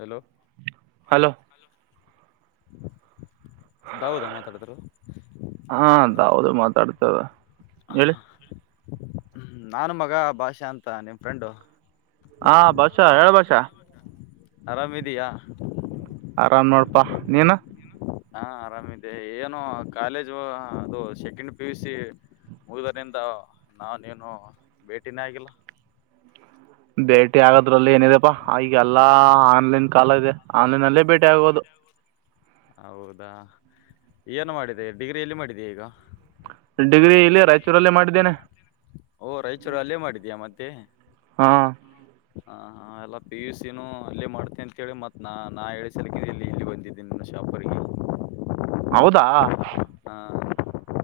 Hello? Hello [inaudible] ದೌದಾ ಮಾ, ತಾಡಿದ್ರು?? [inaudible] ಹಾ ಹೌದು ಮಾತಾಡ್ತದ ಹೇಳಿ ನಾನು, ಮಗ ಭಾಷಾ! ಅಂತ ನಿಮ್ ಫ್ರೆಂಡು? [inaudible] ಹಾ, ಬಷಾ ಹೇಳ ಬಷ? [inaudible] ಆರಾಮಿದಿಯಾ? [inaudible] ಆರಾಮ, ನೋಡಪ್ಪಾ. ನೀನು? [inaudible] ಹಾ ಆರಾಮಿದೆ ಏನು ಕಾಲೇಜು ಅದು ಸೆಕೆಂಡ್ ಪಿ ಯು ಸಿ ಮುಗದರಿಂದ ನಾವ ನೀನು ಭೇಟಿನೇ ಆಗಿಲ್ಲ ಭೇಟಿ ಆಗದ್ರಲ್ಲಿ ಏನಿದೆಪ್ಪಾ ಈಗಲ್ಲಾ ಆನ್ಲೈನ್ ಕಾಲ ಇದೆ ಆನ್ಲೈ ಅಲ್ಲೇ ಮಷ್ಟೆ ಆಗೋದು ಹೌದಾ ಏನು ಮಾಡಿದೆ ಡಿಗ್ರಿ ಎಲ್ಲಿ ಮಾಡಿದೀ ಈಗ. ಡಿಗ್ರಿ ಇಲ್ಲಿ ರಾಯಚೂರಲ್ಲೇ ಮಾಡಿದ್ದೇನೆ. ಓ ರಾಯಚೂರು ಅಲ್ಲೇ ಮಾಡಿದೀಯಾ ಹಾಂ. ಹಾ ಹಾ ಎಲ್ಲ ಪಿ ಯು ಸಿನೂ ಅಲ್ಲೇ ಮಾಡ್ತನ ಅಂತೇಳಿ ಮತ್ತೆ ನಾ ನಾ ಹೇಳಿ ಸಲಕಿದಿ ಇಲ್ಲಿ ಇಲ್ಲಿ ಬಂದಿದ್ದೀನಿ ನಿನ್ನ ಶಾಪರಿಗೆ. ಹೌದಾ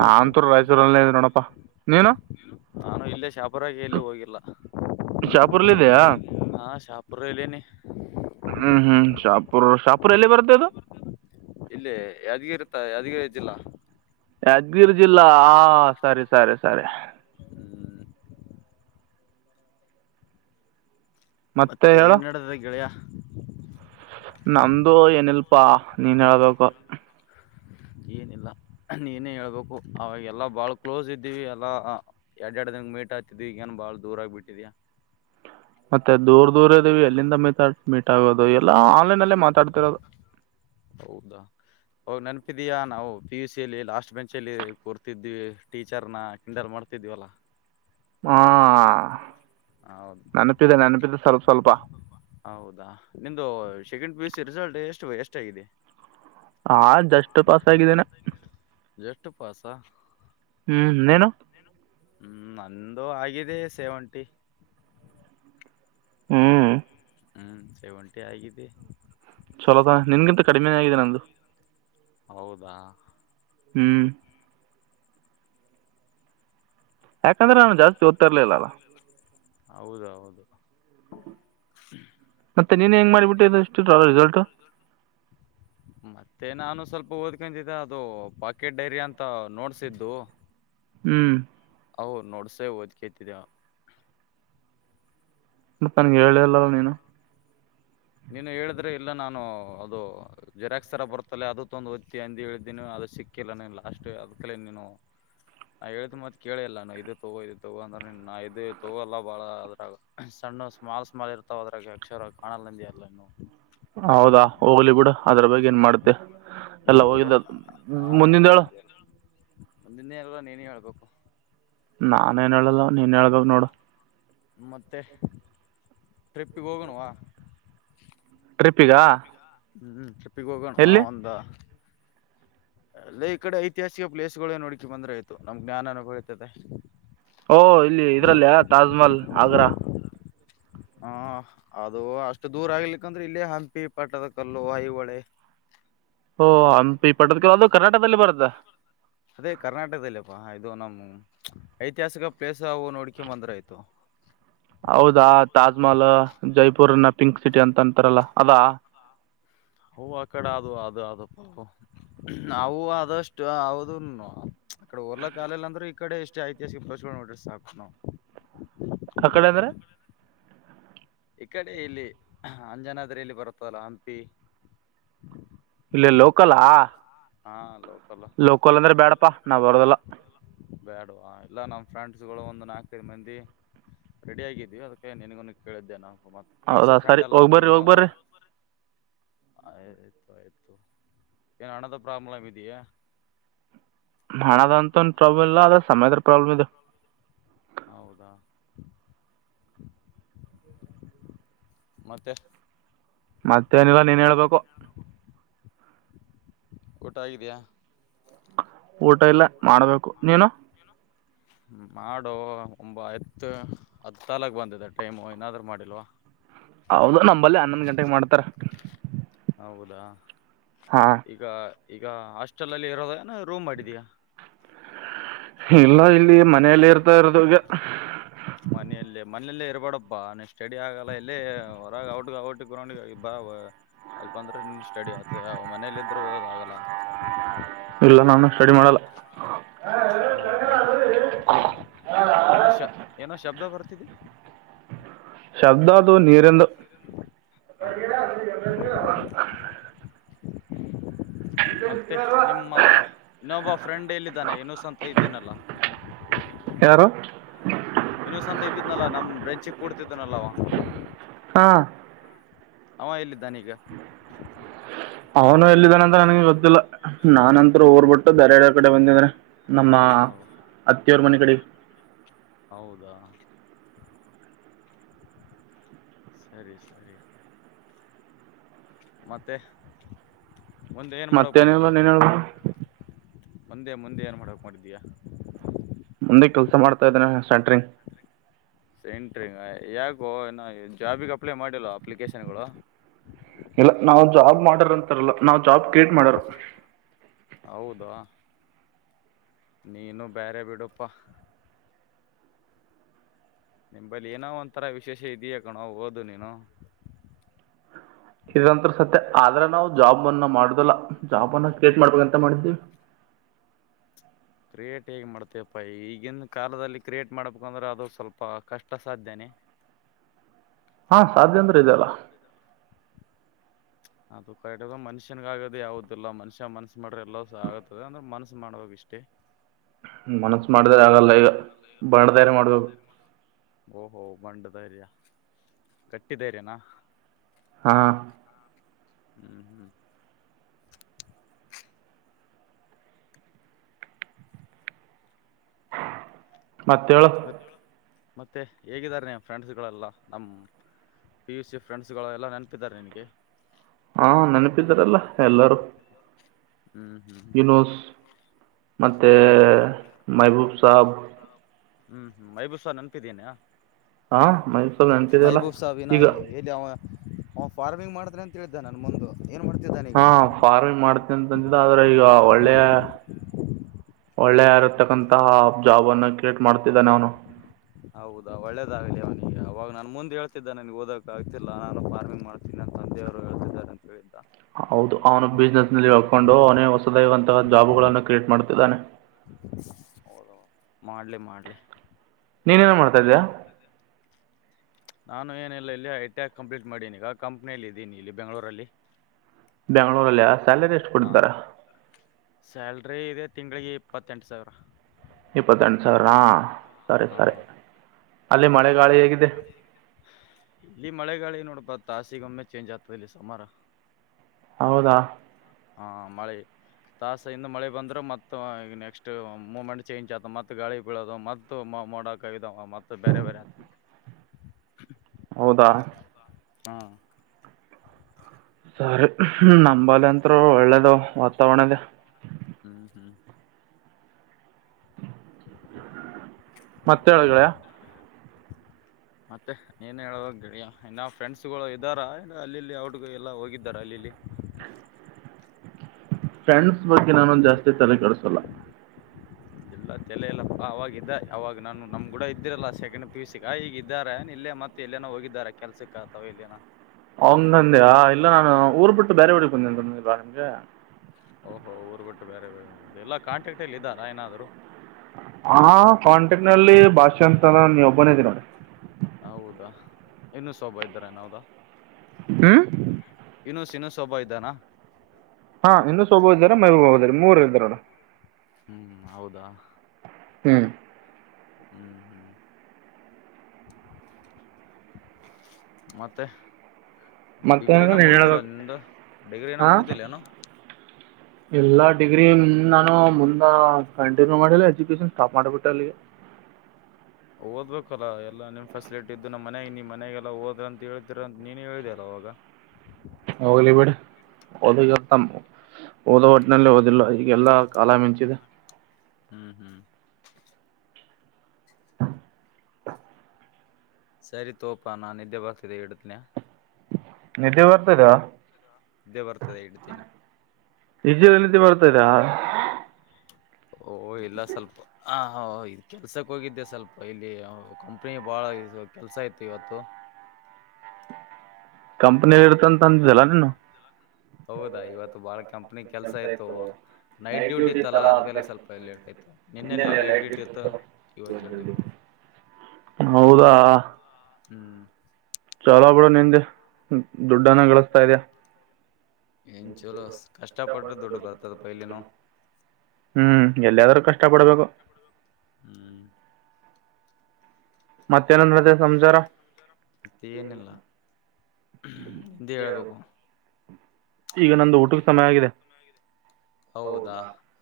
ನಾನ್. ಪ ರಾಯಚೂರಲ್ಲೇ ನೋಡಪ್ಪಾ ನೀನು. ನಾನು ಇಲ್ಲೇ ಶಾಪ. ಒಬ್ಬರಾಗ ಎಲ್ಲಿ ಹೋಗಿಲ್ಲ ಶಾಪುರ್ಲ್ಲ ಇದೆಯಾ ಹಾ ಶಾಪ್. ಬರಲಿ. ಹ್ಮ್ ಹ್ಮ್ ಸಪ. ಇಲ್ಲೇ ಯದಗ ಇರುತ್ತೆ. ಅಿಕ ಆಜಿಲ್ಲಾ. ಯಾದಗಿರಿ ಜಿಲ್ಲಾ ಹ ಸರಿ ಸರಿ ಸರಿ. ಹ್ಮ್ ಮತ್ತೆ ಏನ್ ನಡ್ದದ ಗೆಳಯ. ನಮ್ದು ಏನಿಲ್ಪಾ ನೀನ್ ಹೇಳ್ಬೇಕು ಏನಿಲ್ಲ ನೀನೇ ಹೇಳ್ಬೇಕು ಅವಾಗೆಲ್ಲಾ ಬಾಳ್ ಕ್ಲೋಸ್ ಇದ್ದೀವಿ ಎಲ್ಲಾ ಎರ್ಡ್ ಎರ್ಡ್ ದಿನಕ್ ಮೀಟ್ ಆತಿದ್ವಿ ಈಗ್ ಏನ್ ಬಾಳ ದೂರ ಆಗ್ಬಿಟ್ಟಿದ್ಯ. ಮತ್ತೆ ದೂರ್ ದೂರ್ ಇದ್ದೀವಿ ಎಲ್ಲಿಂದ ಮೀ ಮೀಟ್ ಆಗೋದು ಎಲ್ಲಾ ಆನ್ಲೈನ್ ಅಲ್ಲೇ ಮಾತಾಡ್ತಿರೋದು. ಹೌದಾ ಹು ನೆನ್ಪಿದ್ಯ ನಾವ್ ಪಿ ಯು ಸಿ ಯಲ್ಲಿ ಲಾಸ್ಟ್ ಬೆಂಚಲ್ಲಿ ಕೊರ್ತಿದ್ವಿ ಟೀಚರ್ನ ಕಿಂಡಲ್ ಮಾಡ್ತಿದ್ವಲ್ಲಾ. ಮಾ ಹ ಸ್ವಲ್ಪ ಹೌದು ನಿನ್ದು ಸೆಕೆಂಡ್ ಪಿ ಯು ಸ್ ರಿಸಲ್ಟ್ ಎಷ್ಟು ಎಷ್ಟ ಆಗಿದೆ. ಹ ಜಸ್ಟ್ ಪಾಸ್ ಆಗಿದ್ದೇನೆ. ಟ್ ಪಾಸ್ಸ. ಹ್ಮ್ ಇನ್ನೇನು. ಹ್ಮ್ ನಂದು ಆಗಿದೆ ಸೇವಂಟಿ. ಹ್ಮ್ ಹ್ಮ್ ಸೇವಂಟಿ ಆಗಿದೆ. ಚಲೋದ ನಿನ್ಗಿಂತ ಕಡಿಮೆನೇ ಆಗಿದೆ ನಂದು. ಹೌದಾ. ಹ್ಮ್ ಯಾಕಂದ್ರೆ ನಾನು ಜಾಸ್ತಿ ಒದತ್ತಿರ್ಲಿಲ್ಲ ಅಲ. ಹೌದೌದು. ಮತ್ತೆ ನೀನ್ ಹೆಂಗ್ ಮಾಡಿಬಿಟ್ಟಿದ್ದು ಇಷ್ಟು ರಿಸಲ್ಟ್ ಹ್ಮ ಮತ್ತೆ ನಾನು ಸ್ವಲ್ ಓದ್ಕಂತಿದೆ ಅದು ಪಾಕೆಟ್ ಡೈರಿ ಅಂತ ನೋಡ್ಸಿದ್ದು. ಹ್ಮ್ ಅವು ನೋಡ್ಸೇ ಓದ್ಕೇತಿದೆ. ಮತ್ ನನಿಗೆ ಹೆಲ್ನೆ ಇಲ್ಲಲ ನೀನು. ನೀನು ಹೇಳಿದ್ರೆ ಇಲ್ಲ ನಾನು ಅದು ಜೆರಾಕ್ಸ್ ತರ ಬರ್ತಲ್ಲ ಅದು ತಗೊಂಡ್ ಓದುತ್ತೀಯ ಅಂದ ಹೇಳ್ದೀನಿ ಅದು ಸಿಕ್ಕಿಲ್ಲ ನೀನ್ ಲಾಸ್ಟ್ ಅದ ಕಲ ನೀನು ನನ್ ಹೇಳ್ದ ಮತ್ ಕೇಳಿಲ್ಲಾ ಇದು ತಗೋ ಇದು ತಗೋ ಅಂದ್ರೆ ನಾ ಇದು ತಗೋಲ್ಲ ಬಾಳ ಅದ್ರಾಗ ಸಣ್ಣ ಸ್ಮಾಲ್ ಸ್ಮಾಲ್ ಇರ್ತಾವ ಅದ್ರಾಗ ಅಕ್ಷರ ಕಾಣಲ್ಲಂದ. ಲೆನು. ಹೌದಾ ಹೋಗ್ಲಿ ಬಿಡ ಅದ್ರ ಬಗ್ಗೆ ಏನ್ ಮಾಡ್ತ ಯ. ಎಲ್ಲ ಹೋಲಿವುಡ್ ಹೋಗಿದ್ದ ಮುಂದಿಂದು ಹೇಳು ಮುಂದಿನೇ ಯಲ್ಲ ನೀನೇ ಹೇಳ್ಬೇಕು ನಾನನ್ ಏನ್ ಹೇಳಲ್ಲ ನೀನ್ ಹೇಳ್ಬೇಕ್ ನೋಡು ಮತ್ತೆ ಟ್ರಿಪ್ಪಿಗೆ ಹೋಗಣವಾ ಟ್ರಿಪ್ಪಗಾ ಹ್ಮ್್ಮ ಪ್ಪಿಗೋನವ ಒಂದ ಅಲ್ಲೇ ಈ ಕಡೆ ಐತಿಹಾಸಿಕ ಪ್ಲೇಸ್ಗಳೇ ನೋಡ್ಕಿ ಬಂದ್ರೆ ಆಯ್ತು ನಮ್ಗ್ ಜ್ಞಾನ ಅನುಭವತದೆ ಓ ಇಲ್ಲಿ ಇದ್ರಲ್ಲಿಯ ತಾಜ್ಮಹಲ್ ಆಗ್ರ ಹಾ ಅದು ಅಷ್ಟು ದೂರ ಆಗ್ಲಿಕ್ಕಂದ್ರೆ ಇಲ್ಲೇ ಹಂಪಿ ಪಟ್ಟದ ಕಲ್ಲು ಹಐಹೊಳೆ ಓ ಈ ಪಟದ ಅದು ಕರ್ನಾಟಕದಲ್ಲಿ ಬರುತ್ತೆ ಅದೇ ಕರ್ನಾಟಕದಲ್ಲಿಪ್ಪಾ ಇದು ನಮ್ಮ ಐತಿಹಾಸಿಕ ಪ್ಲೇಸ್ ಅವು ನೋಡ್ಕೊ ಬಂದ್ರ ಆಯ್ತು ಹೌದಾ ತಾಜ್ಮಹಲ್ ಜೈಪುರ್ ನ ಪಿಂಕ್ ಸಿಟಿ ಅಂತ ಅಂತಾರಲ್ಲ ಅದಾ ಅವು ಅಕಡೆ ಅದು ಅದು ಅಪ್ಪ ಅವು ಆದಷ್ಟು ಹದ ಅಕಡೆ ಹೋರ್ಲಾ ಕಾಲಲ್ಲ ಅಂದ್ರೂ ಈಕಡೆ ಎಷ್ಟೇ ಐತಿಹಾಸಿಕ ಪ್ಲೇಸ್ ಗಳು ನೋಡಿರಿ ಸಾಕು ನವು ಅ ಕಡೆ ಅಂದ್ರೆ ಈ ಕಡೆ ಇಲ್ಲಿ ಅಂಜನಾದ್ರಲ್ಲಿ ಬರುತ್ತದಲ್ಲ ಹಂಪಿ ಇ ಲೋಕಲಾ ಹಾ ಲೋಕಲ್ ಲೋಕೋಲ್ ಅಂದ್ರೆ ಬ್ಯಾಡಪ್ಪಾ ನಾ ಬರದಲ್ಲ ಬೇಡವಾ ಇಲ್ಲ ನಮ್ಮ ಫ್ರೆಂಡ್ಸ್ಗಳು ಒಂದು ನಾಲ್ಕೈದು ಮಂದಿ ರೆಡಿ ಆಗಿದ್ವಿ ಅದಕ್ಕೆ ನಿನಗ ಕೇಳಿದ್ದೆ ನಾವು ಮತ್ ಪಿಯುಸಿ ಹೌದಾ ಫ್ರೆಂಡ್ ಸರಿ ಅಲ್ಲ ಹೋಗಿ ಬರ್ರಿ ನೀನು ಹೋಗಿ ಬರ್ರಿ ಆಯ್ತು ಆಯ್ತು ಏನು ಹಣದು ಪ್ರಾಬ್ಲಮ್ಮಿದಿಯಾ ಹಣದಂತ ಪ್ರಾಬ್ಲಮ್ ಇಲ್ಲ ಆದ್ರೆ ಸಮಯದ್ರ ಪ್ರಾಬ್ಲಮ್ ಇದೆ ಹೌದಾ ಮತ್ತೆ ಮತ್ತೇನಿಲ್ಲ ನೀನ್ ಹೇಳ್ಬೇಕು ಊಟ ಆಗಿದಯಾ ಊಟ ಇಲ್ಲ ಮಾಡ್ಬೇಕು ನೀನು ಮಾಡು ಒಂಬ ಐತ್ತು ಹತ್ತು ತಾಲಕ್ ಬಂದಿದೆ ಟೈಮು ಏನಾದ್ರೂ ಮಾಡಿಲ್ವ ಹೌದು ನಮ್ಮಂಬಲ್ಲಿ ಹನ್ನೊಂದ್ ಗಂಟೆಗೆ ಮಾಡ್ತಾರ ಹೌದಾ ಹಾಂ ಈಗ ಈಗ ಹಾಸ್ಟೆಲ್ ಅಲ್ಲಿ ಇರೋದಾನ ರೂಮ್ ಮಾಡಿದೀಯ. ಇಲ್ಲ ಇಲ್ಲಿ. ಮನೇೆಲ್ಲಿ ಇರ್ತಾ ಇರೋದು ಈಗ. ಬಡಪ್ಪಾ ನೀ ಸ್ಟಡಿ ಆಗಲ್ಲ ಇಲ್ಲಿ ಹೊರಗ ಔಟ್ ಔಟ್ ಗ್ರೌಂಡಿಗೆ ಬ ಅಲ್ ಬಂದು. ಸ್ಟಡಿ ಆಗ್ತದೆ ಮನೇಲಿ ಇದ್ರು ಓದದು ಆಗಲ್ಲ. ಲ. ಇಲ್ಲ ನಾನು. ಸ್ಟಡಿ ಮಾಡಲ್ಲ ಹೌದಾ ಏನೋ ಶ ಏನೋ ಶಬ್ದ ಬರ್ತ ತಿದೆ. ಶಬ್ದ ಅದು ನೀರೆಂದು. ಹೌದಾ ಮತ್ತೆ ನಿಮ್ಮ ಇನೋಬ ಫ್ರೆಂಡ್ ಎಲ್ಲಿದ್ದಾನೆ ಏನುಸ್ ಅಂತ ಇದೇನಲ್ಲ. ಯಾರು. ಯೂನಸ್ ಅಂತ ಇದ್ದಿದ್ನಾಲ ನಮ್ ಬೆಂಚಿ ಕೂಡ್ತಿದನಲ್ಲವ. ಹಾ ಅವ ಎಲ್ಲಿದ್ದಾನ ಈಗ. ಅವನು ಎಲ್ಲಿದ ನನಗೆ ಗೊತ್ತಿಲ್ಲ ನಾನಂತ್ರು ಊರ್ ಬಿಟ್ಟು ಬೇರೆ ಕಡೆ ಬಂದಿದ್ರೆ ನಮ್ಮ ಅತ್ತಿಯವರ ಮನಿ ಕಡೆ. ಹೌದಾ ಸರಿ ಸರಿ ಮತ್ತೆ. ಮುಂದೆ ಏನ್ ಮಾಡಕ್ ಮತ್ತೇನಿಲ್ಲ ಮಾಡಿದೀಯಾ ನೀನೆ ಹೇಳೋ. ಮುಂದೆ ಮುಂದೆ ಏನ್ ಮಾಡಕ್ ಮಾಡಿದ್ಯ. ಮುಂದೆ ಕೆಲ್ಸ ಮಾಡ್ತಾ ಇದ್ದೇನೆ ಸ್ಯಾಂಟ್ರಿಂಗ್. ಸಾನಿಟಾರಿಂಗ್ ಯಾಕೋ ಇನ್ನ್ ಜಾಬಿಗ್ ಇಲ್ಲ ನಾವು ಜಾಬ್ ಮಾಡಾರ ಅಂತಾರಲ್ಲ ನಾವ್ ಜಾಬ್ ಕ್ರಿಯೇಟ್ ಮಾಡರು. ಹೌದಾ ನೀನು ಬೇರೆ ಬಿಡುಪ್ಪಾ. ನಿಮಂಬಲ್ಲಿ ಏನೋ ಒಂತರ ವಿಶೇಷ ಇದ್ಯಾ ಕಣೋ ಓದು ನೀನು. ಇದಂತ ಸತ್ಯ ಆದ್ರೆ ನಾವು ಜಾಬ್ ಅನ್ನ ಮಾಡುದಲ್ಲಾ ಜಾಬ್ ಅನ್ನ ಕ್ರಿಯೇಟ್ ಮಾಡ್ಬೇಕ ಅಂತ ಮಾಡಿದ್ದೀವಿ. ಕ್ರಿಯೇಟ್ ಹೇಗ್ ಮಾಡ್ತೇಯಪ್ಪ ಈಗಿನ ಕಾಲದಲ್ಲಿ ಕ್ರಿಯೇಟ್ ಮಾಡ್ಬೇಕಂದ್ರೆ ಅದು ಸ್ವಲ್ಪ ಕಷ್ಟ ಸಾಧ್ಯನೆ. ಹಾ ಸಾಧ್ಯ ಅಂದ್ರ ಇದೆಯಲ್ಲ. ಅದು ಕರೆಕ್ಟ್ ಮನುಷ್ಯನ್ಗ ಆಗದ ಯಾವುದಿಲ್ಲಾ ಮನುಷ್ಯ ಮನ್ಸ ಮಾಡ್ರೆ ಎಲ್ಲವುಸ ಆಗುತ್ತೆ ಅಂದ್ರೆ ಮನ್ಸ ಮಾಡಬೇಕಷ್ಟೇ. ಮನ್ಸ ಮಾಡಿದ್ರೆ ಆಗಲ್ಲ ಈಗ ಬಂಡ್ ಧ್ಯರ್ಯ ಮಾಡ್ಬೇಕು. ಓಹೋ ಬಂಡ್ ಧೈರ್ಯ ಗಟ್ಟಿ ಧೈರ್ಯನಾ. ಹಾ ಹ್ಮ್ ಹ್ಮ್ ಮತ್ ಯೋಳು. ಮತ್ ಮತ್ತೆ ಹೇಗಿದ್ದಾರೆ ಫ್ರೆಂಡ್ಸ್ ಗಳೆಲ್ಲಾ ನಮ್ಮ್ ಪಿ ಯು ಸಿ ಫ್ರೆಂಡ್ಸ್ ಗಳೆಲ್ಲಾ ನೆನಪಿದಿದ್ದಾರೆ ನಿನಗೆ ಹಾ ನೆನಪಿದಾರಲ್ಲ ಎಲ್ಲಾರೂ ಹ್ಮ್ ಹ್ಮ್ ಹ್ಮ ಮತ್ತು ಮಹಬೂಬ ಸಾಬ್ ಹ್ಮ್ ಹ್ಮ್ ಮೈಬೂರ್ಸ ನೆನ್ಪಿದ್ದೇನಾ ಹಾ [unintelligible] ನೆನ್ಪಿದಲ್ಲ ಈಗ ಹ್ ಫಾರ್ಮಿಂಗ್ ಮಾಡತ್ರೆ ಅಂತ ಹೇಳಿದ್ದ ನನ್ ಮುಂದು ಏನ್ ಮಾಡ್ತಿದ್ದಾನ ಈಗ ಹಾ ಫಾರ್ಮಿಂಗ್ ಮಾಡ್ತ ಅಂತಂತಿದ ಆದ್ರೆ ಈಗ ಒಳ್ಳೆ ಒಳ್ಳೆಯ ಒಳ್ಳೆಯ ಇರತಕ್ಕಂತಥ ಜಾಬ್ ಅನ್ನು ಕ್ರಿಯೇಟ್ ಮಾಡ್ತಿದ್ದನೇ ಅವನು ಹೌದಾ ಒಳ್ಳೇದಾಗ್ಲಿ ಅವನಿಗೆ ಅವವಾಗ ನಾನನ್ ಮುಂದೆ ಹೇಳ್ತಿದ್ದ ನನ್ಗ್ ಓದಕ ಆಗ್ತಿಲ್ಲಾ ನಾನು ಫಾರ್ಮಿಂಗ್ ಮಾಡ್ತೀನಿ ನನ್ನ ತಂದೆಯವರು ಹೇಳ್ತಿದ್ದಾರೆ ಅಂತ ಹೇಳಿದ್ದ ಹೌದು ಅವನು ಬಿಸ್ನೆಸ್ ನಲ್ಲಿ ಹಕೊಂಡು ಅವನೇ ಹೊಸದವಂತಹ ಜಾಬುಗಳನ್ನು ಕ್ರಿಯೇಟ್ ಮಾಡ್ತಿದ್ದಾನೆ ಹ ಮಾಡ್ಲಿ ಮಾಡ್ಲಿ ನೀನೇನ ಮಾಡ್ತಾ ಇದಿದ್ದ್ಯಾ ನಾನು ಏನಿಲ್ಲ ಇಲ್ಲಿ ಐ ಟಿ ಆಕ್ ಕಂಪ್ಲೀಟ್ ಮಾಡೀನಿಗ ಕಂಪ್ನಿಯಲ್ಲಿ ಇದೀನಿ ಇಲ್ಲಿ ಬೆಂಗಳೂರಲ್ಲಿ ಬೆಂಗ್ಳೂರು ಅಲ್ಲಿಯ ಸ್ಯಾಲರಿ ಎಷ್ಟ ಹಾ ಕೊಡ್ತಾರೆ. ಸ್ಯಾಲ್ರಿ ಇದೆ ತಿಂಳಿಗೆ ಇಪ್ಪತ್ತೆಂಟು ಸಾವಿರ ಇಪ್ಪತ್ತಂ ಸಾವಿರಾ ಸರಿ ಸರಿ ಅಲ್ಲಿೇ ಮಳೆಗಾಿ ೆಳ ಇಲ್ಲಿ ಮಳೆಗಾಳಿ ನೋಡ್ಬಾ ತಾಸಿಗೊಮ್ಮೆ ಚೇಂಜ್ ಆಗ್ತದೆ ಇಲ್ಲಿ ಸಮಾರ ಹೌದಾ ಹಾ ಮಳೆ ತಾಸ ಹಿಂದ ಮಳೆ ಬಂದ್ರೆ ಮತ್ತ ಈಗ ನೆಕ್ಸ್ಟ್ ಮೂಮೆಂಟ್ ಚೇಂಜ್ ಆತ ಮತ್ತ ಗಾಳಿ ಬೀಳೋದು ಮತ್ತ ಮೋಡಕ ಮತ್ತೆ ಬೇರೆ ಬೇರೆ ಹತ ಹೌದಾ ಹಾ ಸರಿ ನಂಬಲ್ ಅತ್ರು ಒಳ್ಳೇದು ವಾತಾವರಣದ ಹ್ಮ್ ಹ್ಮ್ ಮತ್ತೆ ಆಳಗಳಾ ಮತ್ತೆ ಏನ್ ಹೇಳುವಾಗ ಗಡಿಯ ಇನ್ನ ಫ್ರೆಂಡ್ಸ್ಗಳು ಇದ್ದಾರ ಅಲ್ಲಿಲ್ಲಿ ಅವಔಟ್ಗ ಎಲ್ಲ ಹೋಗಿದ್ದಾರ ಅಲ್ಲಿಲ್ಲಿ ಫ್ರೆಂಡ್ಸ್ ಬಗ್ಗೆ ನಾನೊಂದ ಜಾಸ್ತಿ ತಲೆ ಕಡಸಲ್ಲ ಇಲ್ಲ ತಲ ಇಲ್ಲಪ್ಪಾ ಅವಾಗ ಇದ ಅವಾಗ ನಾನು ನಮ್ಗೂಡ ಇದ್ದಿರಲ್ಲ ಸೆಕೆಂಡ್ ಪಿ ಯು ಸಿಗ ಈಗ ಇದ್ದಾರೆ ಇಲ್ಲೇ ಮತ್ತೆ ಎಲ್ಲೇನೋ ಹೋಗಾರ ಕೆಲ್ಸಕ್ ಆಗ್ತವ ಇಲ್ಲನ ಅವನ್ ನಂದ್ಯಾ ಇಲ್ಲ ನಾನು ಊರ್ ಬಿಟ್ಟು ಬೇರೆ ಹೊಡ ಬಂದ ಬ ನಿಮ್ಗೆ ಓಹೋ ಊರು ಬಿಟ್ಟು ಬೇರೆ ಬ ಎಲ್ಲ ಕಾಂಟ್ಯಾಕ್ಟ್ಲ್ಲಿ ಇದ್ದಾರಾ ಏನಾದ್ರು ಹಾ ಕಾಂಟೆಕ್ಟ್ ನಲ್ಲಿ ಭಾಷೆ ಅಂತಾನ ನೀ ಒಬ್ಬನಿದ್ದೀ ನೋಡಿ ಇನ್ನು ಸ್ೋಭಾವ ಇದ್ದರ ನಾವದಾ ಹ್ಮ್ ಇನ್ನು ಸಿನ ಸೊಭಾ ಇದ್ದಾನ ಅೆ ಮೂರು ಇದ್ರೋಡ ಹ್ಮ್ ಹೌದಾ ಹ್ಮ್ ಹ್ಮ್ ಹ್ಮ್ ಮತ್ತೆ ಮತ್ತೇನಿಲ್ಲ ಡಿಗ್ರಿನ ನೀನು ಮುಗ್ದಿಲ್ಲ ಹೇಳ್ಬೇಕು ನಿ ಡಿಗ್ರಿನ ಮುಗ್ದಿಲ್ಲ ಏನೋ ಎಲ್ಲಾ ಡಿಗ್ರಿ್ ನಾನು ಮುಂದ ಕಂಟಿನ್ಯೂ ಮಾಡಿಲ್ಲ ಎಜುಕೇಶನ್ ಸ್ಟಾಪ್ ಮಾಡ್ಬಿಟ್ಟೆ ಅಲ್ಲಿ ಓದ್ಬೇಕಲ್ಲಾ ಎಲ್ಲಾ ನಿಮ್ ಫೆಸಿಲಿಟಿ ಇದ್ದು ನಮ್ಮ್ ಮನೆ ನಿ್ ಮನೆಗೆಲ್ಲಾ ಓದ್ರ ಅಂತ ಹೇಳ್ತಿೀರಂತ ನೀನೇ ಹೇಳಿದೆಲ್ಲ ಅವವಾಗ ಹೋಗ್ಲಿ ಬಿೇಡ ಓದ ಓದ ಒಟ್ಟಿನಲ್ಲಿ ಓದಿಲ್ಲ ಈಗೆಲ್ಲಾ ಕಾಲ ಮಿಂಚಿದೆ ಹ್ಮ್ ಹ್ಮ್ ಸರಿ ತೋಪ ನಾ ನಿದ್ದೆ ಬರ್ತಿದೆ ಹಿಡತನ್ಯ ನಿಧಿ ಬರ್ತದಾ ಇದ್ದೇ ಬರ್ತದೆ ಇಡ್ತೇನಿ ನಿಜ ರತಿ ಬರ್ತರಾ ಓಹ ಇಲ್ಲ ಸ್ವಲ್ಪ ಹಾ ಹ ಕೆಲ್ಸಕ್ ಹೋಗಿದ್ದೆ ಸ್ವಲ್ಪ ಇಲ್ಲಿ ಕಂಪ್ನಿ ಬಾಳ ಕೆಲ್ಸ ಆಯ್ತು ಇವತ್ತು ಕಂಪನಿ ಂ ಹೌದಾ ಇವತ್ತು ಬಾಳ ಕಂಪ್ನಿ ಕೆಲ್ಸ ಆಯ್ತು ನೈಟ್ ಡ್ಯೂಟಿ ಇತ್ತಲ್ಲಾ ಅದ್ಕ ಸ್ವಲ್ಪ ಲೇಟ್ ಆಯ್ತು ನಿನ್ನೆೆಯಲ್ಲಿ ಲೈಟ್ ಡ್ಯೂಟಿ ಇತ್ತು ಇವತ್ತು ಜಲ್ಿ ಹೌದಾ ಹ್ಮ್ ಚಲೋ ಬಿಡ ನಿ್ದೆ ದುಡ್ಡನ್ನ ಗಳಿಸಸ್ತಾ ಇದದೆ್ಯಾ ಏನ್ ಚಲೋ ಕಷ್ಟ ಪಟ್ರೆ ದುಡ್ಡು ಬರ್ತದಪ್ಪ ಇಲ್ಲಿನು ಹ್ಮ್ ಎಲ್ಲಯಾದ್ರೂ ಕಷ್ಟಪಡ್ಬೇಕು ಹ್ಮ್ ಮತ್ತೆನ ನತ್ತ ಸಂಸಾರ ಹೆ ಹೇಳ್ಬೇಕು ಈಗ ನಂದು ಊಟಕ್ಕೆ ಸಮಯ ಆಗಿದೆ ಹೌದಾ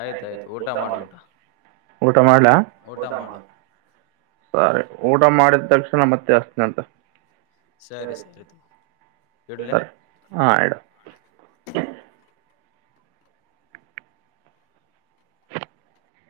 ಆಯ್ತಾಯ್ತು ಊಟ ಮಾಡು ಊಟ ಊಟ ಮಾಡಲಾ ಊಟ ಮಾಡು ಸರಿ ಊಟ ಮಾಡಿದ ತಕ್ಷಣ ಮತ್ತೆ ಜಸ್ನ ಅಂತ ಸರಿ ಸರಿದು ಸ ಆ ಆಡಾ